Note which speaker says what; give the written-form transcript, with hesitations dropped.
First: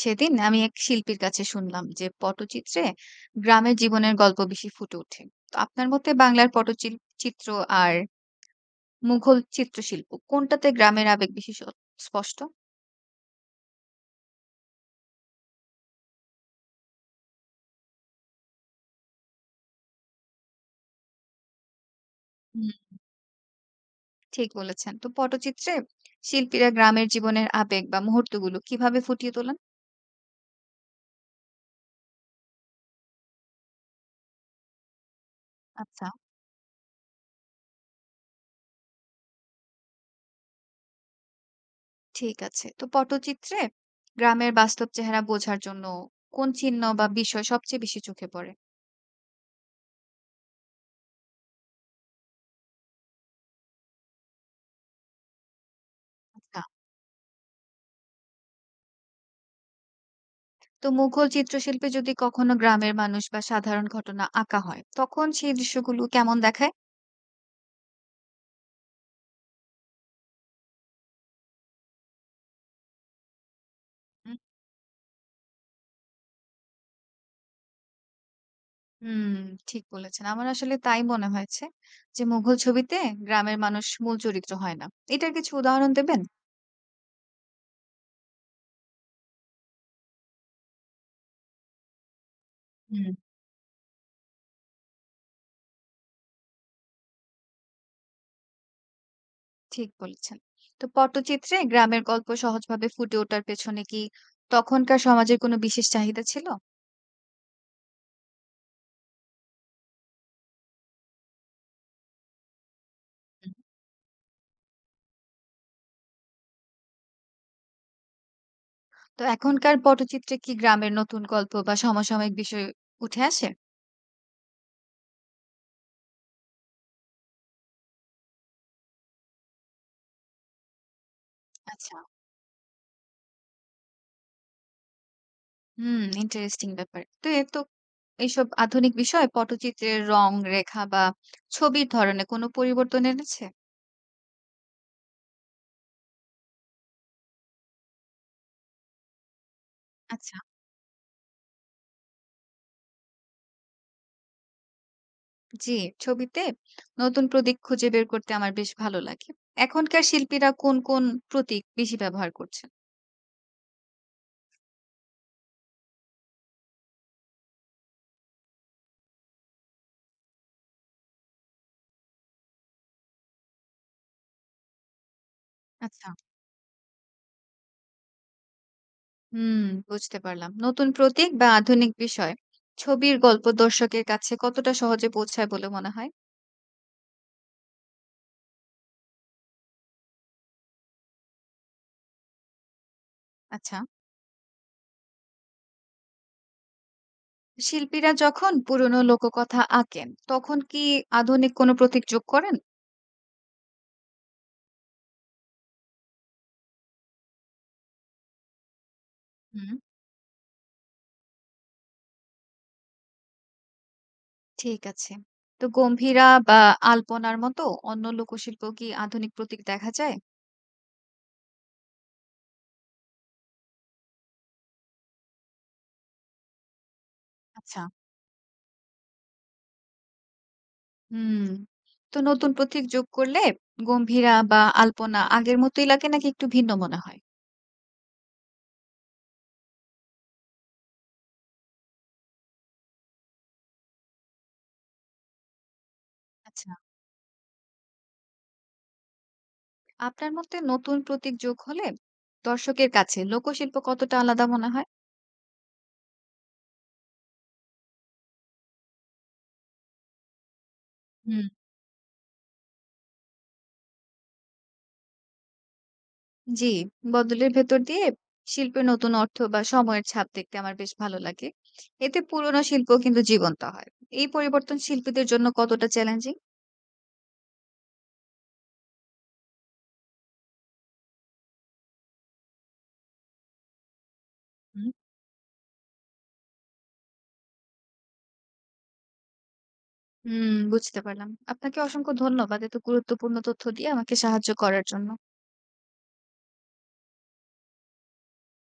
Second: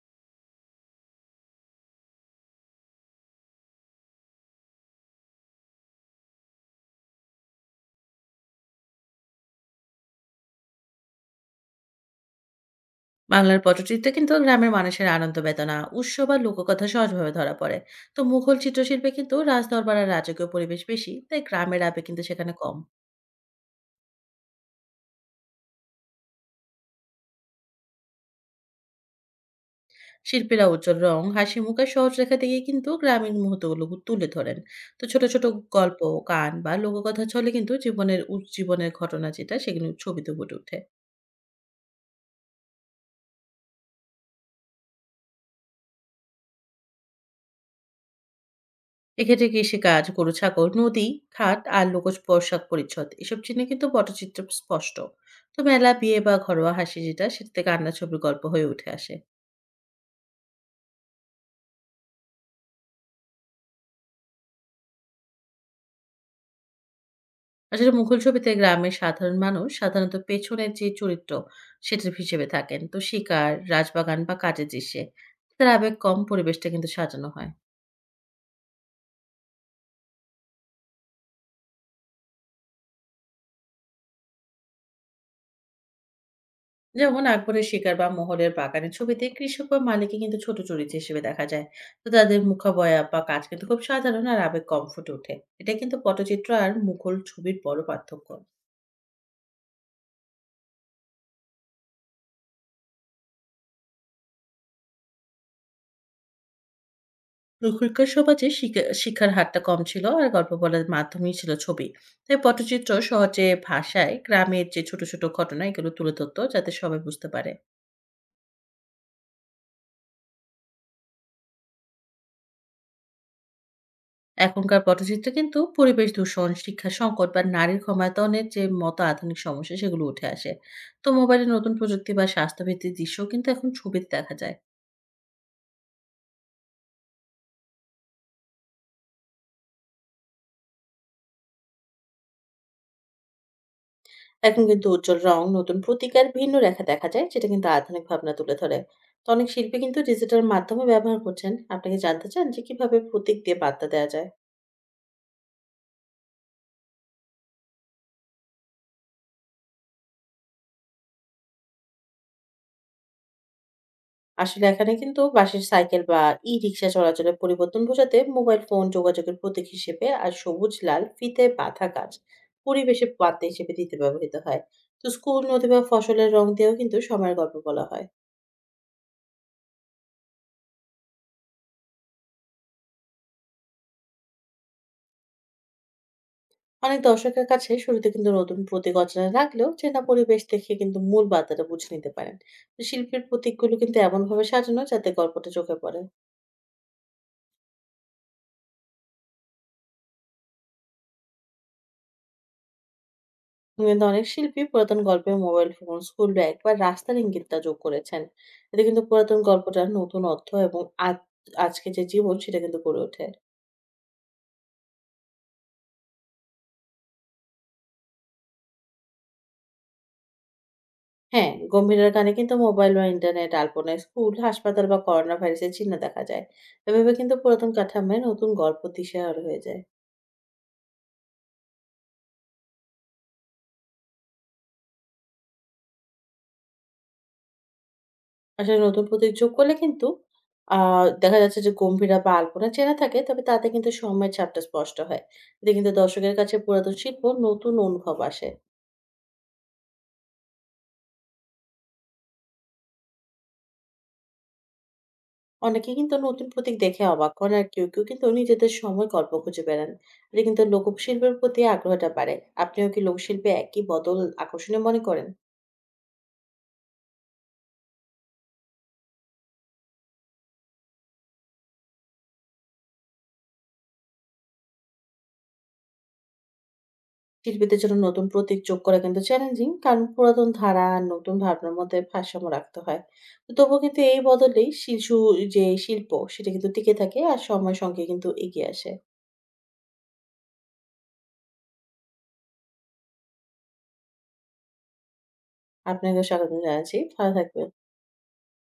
Speaker 1: সেদিন আমি এক শিল্পীর কাছে শুনলাম যে পটচিত্রে গ্রামের জীবনের গল্প বেশি ফুটে ওঠে। তো আপনার মতে বাংলার পটচিত্র আর মুঘল চিত্রশিল্প কোনটাতে গ্রামের আবেগ বেশি স্পষ্ট?
Speaker 2: বাংলার পটচিত্রে কিন্তু গ্রামের মানুষের আনন্দ বেদনা উৎসব আর লোককথা সহজভাবে ধরা পড়ে। তো মুঘল চিত্রশিল্পে কিন্তু রাজদরবার আর রাজকীয় পরিবেশ বেশি, তাই গ্রামের আবেগ কিন্তু সেখানে
Speaker 1: হুম,
Speaker 2: কম।
Speaker 1: ঠিক বলেছেন। তো পটচিত্রে শিল্পীরা গ্রামের জীবনের আবেগ বা মুহূর্তগুলো কিভাবে ফুটিয়ে তোলেন?
Speaker 2: শিল্পীরা উজ্জ্বল রং, হাসি মুখ আর সহজ রেখা দিয়ে কিন্তু গ্রামীণ মুহূর্তগুলো তুলে ধরেন। তো ছোট ছোট গল্প,
Speaker 1: আচ্ছা,
Speaker 2: গান বা লোককথা ছলে কিন্তু জীবনের ঘটনা যেটা সেগুলো ছবিতে ফুটে ওঠে।
Speaker 1: ঠিক আছে। তো পটচিত্রে গ্রামের বাস্তব চেহারা বোঝার জন্য কোন চিহ্ন বা বিষয় সবচেয়ে বেশি চোখে পড়ে?
Speaker 2: এক্ষেত্রে কৃষিকাজ, গরু-ছাগল, নদী, খাত আর লোকজ পোশাক পরিচ্ছদ এসব চিহ্নে কিন্তু পটচিত্র স্পষ্ট। তো মেলা, বিয়ে বা
Speaker 1: আচ্ছা,
Speaker 2: ঘরোয়া হাসি যেটা সেটা থেকে আন্না ছবির গল্প হয়ে উঠে আসে।
Speaker 1: তো মুঘল চিত্রশিল্পে যদি কখনো গ্রামের মানুষ বা সাধারণ ঘটনা আঁকা হয়, তখন সেই দৃশ্যগুলো কেমন দেখায়?
Speaker 2: আসলে মুঘল ছবিতে গ্রামের সাধারণ মানুষ সাধারণত পেছনের যে চরিত্র সেটার হিসেবে থাকেন। তো শিকার, রাজবাগান বা
Speaker 1: হুম।
Speaker 2: কাজের দৃশ্যে তার আবেগ কম, পরিবেশটা কিন্তু সাজানো হয়।
Speaker 1: হুম, ঠিক বলেছেন। আমার আসলে তাই মনে হয়েছে যে মুঘল ছবিতে গ্রামের মানুষ মূল চরিত্র হয় না। এটার কিছু উদাহরণ দেবেন?
Speaker 2: যেমন আকবরের শিকার বা মোহরের বাগানের ছবিতে কৃষক বা মালিককে কিন্তু ছোট চরিত্র হিসেবে দেখা যায়। তো তাদের মুখাবয়া
Speaker 1: হুম।
Speaker 2: বা কাজ কিন্তু খুব সাধারণ আর আবেগ কম ফুটে ওঠে। এটা কিন্তু পটচিত্র আর মুঘল ছবির বড় পার্থক্য।
Speaker 1: ঠিক বলেছেন। তো পটচিত্রে গ্রামের গল্প সহজভাবে ফুটে ওঠার পেছনে কি তখনকার সমাজের কোনো বিশেষ চাহিদা ছিল?
Speaker 2: তখনকার সমাজে শিক্ষার হারটা কম ছিল আর গল্প বলার মাধ্যমেই ছিল ছবি। তাই পটচিত্র সহজে
Speaker 1: হুম।
Speaker 2: ভাষায় গ্রামের যে ছোট ছোট ঘটনা এগুলো তুলে ধরতো যাতে সবাই বুঝতে পারে।
Speaker 1: তো এখনকার পটচিত্রে কি গ্রামের নতুন গল্প বা সমসাময়িক বিষয় উঠে আসে?
Speaker 2: এখনকার পটচিত্রে কিন্তু পরিবেশ দূষণ, শিক্ষা সংকট বা নারীর ক্ষমতায়নের যে মতো আধুনিক সমস্যা সেগুলো উঠে আসে। তো মোবাইলে নতুন
Speaker 1: আচ্ছা।
Speaker 2: প্রযুক্তি বা স্বাস্থ্যভিত্তিক দৃশ্যও কিন্তু এখন ছবিতে দেখা যায়।
Speaker 1: হুম, ইন্টারেস্টিং ব্যাপার। তো এইসব আধুনিক বিষয় পটচিত্রের রং, রেখা বা ছবির ধরনে কোনো পরিবর্তন এনেছে?
Speaker 2: এখন কিন্তু উজ্জ্বল রং, নতুন প্রতিকার, ভিন্ন রেখা দেখা যায় যেটা কিন্তু আধুনিক ভাবনা তুলে ধরে। তো অনেক শিল্পী কিন্তু
Speaker 1: আচ্ছা।
Speaker 2: ডিজিটাল মাধ্যমে ব্যবহার করছেন। আপনি কি জানতে চান যে কিভাবে প্রতীক দিয়ে বার্তা দেয়া যায়?
Speaker 1: জি, ছবিতে নতুন প্রতীক খুঁজে বের করতে আমার বেশ ভালো লাগে। এখনকার শিল্পীরা কোন প্রতীক বেশি ব্যবহার করছেন?
Speaker 2: আসলে এখানে কিন্তু বাসের সাইকেল বা ই-রিক্সা চলাচলের পরিবর্তন বোঝাতে মোবাইল ফোন যোগাযোগের প্রতীক হিসেবে আর সবুজ লাল ফিতে বাঁধা গাছ পরিবেশের বার্তা হিসেবে দিতে ব্যবহৃত হয়। তো স্কুল, নদী বা
Speaker 1: আচ্ছা।
Speaker 2: ফসলের রং দিয়েও কিন্তু সময়ের গল্প বলা হয়।
Speaker 1: হুম, বুঝতে পারলাম। নতুন প্রতীক বা আধুনিক বিষয় ছবির গল্প দর্শকের কাছে কতটা সহজে পৌঁছায় বলে মনে হয়?
Speaker 2: অনেক দর্শকের কাছে শুরুতে কিন্তু নতুন প্রতীক অচেনা লাগলেও চেনা পরিবেশ দেখে কিন্তু মূল বার্তাটা বুঝে নিতে পারেন। তো শিল্পীর প্রতীকগুলো
Speaker 1: আচ্ছা।
Speaker 2: কিন্তু এমনভাবে সাজানো যাতে গল্পটা চোখে পড়ে।
Speaker 1: শিল্পীরা যখন পুরনো লোককথা আঁকেন, তখন কি আধুনিক কোনো প্রতীক যোগ করেন?
Speaker 2: কিন্তু অনেক শিল্পী পুরাতন গল্পে মোবাইল ফোন, স্কুল ব্যাগ বা রাস্তার ইঙ্গিতটা যোগ করেছেন। এতে কিন্তু পুরাতন
Speaker 1: হুম।
Speaker 2: গল্পটার নতুন অর্থ এবং আজ আজকে যে জীবন সেটা কিন্তু গড়ে ওঠে।
Speaker 1: ঠিক আছে। তো গম্ভীরা বা আলপনার মতো অন্য লোকশিল্প কি আধুনিক প্রতীক দেখা যায়?
Speaker 2: হ্যাঁ, গম্ভীরার গানে কিন্তু মোবাইল বা ইন্টারনেট, আলপনায় স্কুল, হাসপাতাল বা করোনা ভাইরাসের চিহ্ন দেখা যায়। এভাবে কিন্তু পুরাতন
Speaker 1: আচ্ছা,
Speaker 2: কাঠামোয় নতুন গল্প দিশেহারা হয়ে যায়।
Speaker 1: হুম। তো নতুন প্রতীক যোগ করলে গম্ভীরা বা আলপনা আগের মতোই লাগে নাকি একটু ভিন্ন মনে হয়?
Speaker 2: আসলে নতুন প্রতীক যোগ করলে কিন্তু আ দেখা যাচ্ছে যে গম্ভীরা বা আলপনা চেনা থাকে, তবে তাতে কিন্তু সময়ের ছাপটা স্পষ্ট হয়। এতে কিন্তু দর্শকের কাছে
Speaker 1: আচ্ছা,
Speaker 2: পুরাতন শিল্প নতুন অনুভব আসে।
Speaker 1: আপনার মতে নতুন প্রতীক যোগ হলে দর্শকের কাছে লোকশিল্প কতটা আলাদা মনে হয়?
Speaker 2: অনেকে কিন্তু নতুন প্রতীক দেখে অবাক হন আর কেউ কেউ কিন্তু নিজেদের সময় গল্প খুঁজে বেড়ান। এটা কিন্তু লোকশিল্পের
Speaker 1: হুম।
Speaker 2: প্রতি আগ্রহটা বাড়ে। আপনিও কি লোকশিল্পে একই বদল আকর্ষণীয় মনে করেন?
Speaker 1: জি, বদলের ভেতর দিয়ে শিল্পের নতুন অর্থ বা সময়ের ছাপ দেখতে আমার বেশ ভালো লাগে। এতে পুরনো শিল্প কিন্তু জীবন্ত হয়। এই পরিবর্তন শিল্পীদের জন্য কতটা চ্যালেঞ্জিং?
Speaker 2: শিল্পীদের জন্য নতুন প্রতীক যোগ করা কিন্তু চ্যালেঞ্জিং কারণ পুরাতন ধারা আর নতুন ভাবনার মধ্যে ভারসাম্য রাখতে হয়। তো তবুও কিন্তু এই বদলেই শিশু যে শিল্প সেটা কিন্তু টিকে থাকে আর সময়ের সঙ্গে কিন্তু এগিয়ে আসে।
Speaker 1: হুম, বুঝতে পারলাম। আপনাকে অসংখ্য ধন্যবাদ এত গুরুত্বপূর্ণ তথ্য দিয়ে আমাকে সাহায্য করার জন্য।
Speaker 2: আপনাকে স্বাগত জানাচ্ছি, ভালো থাকবেন।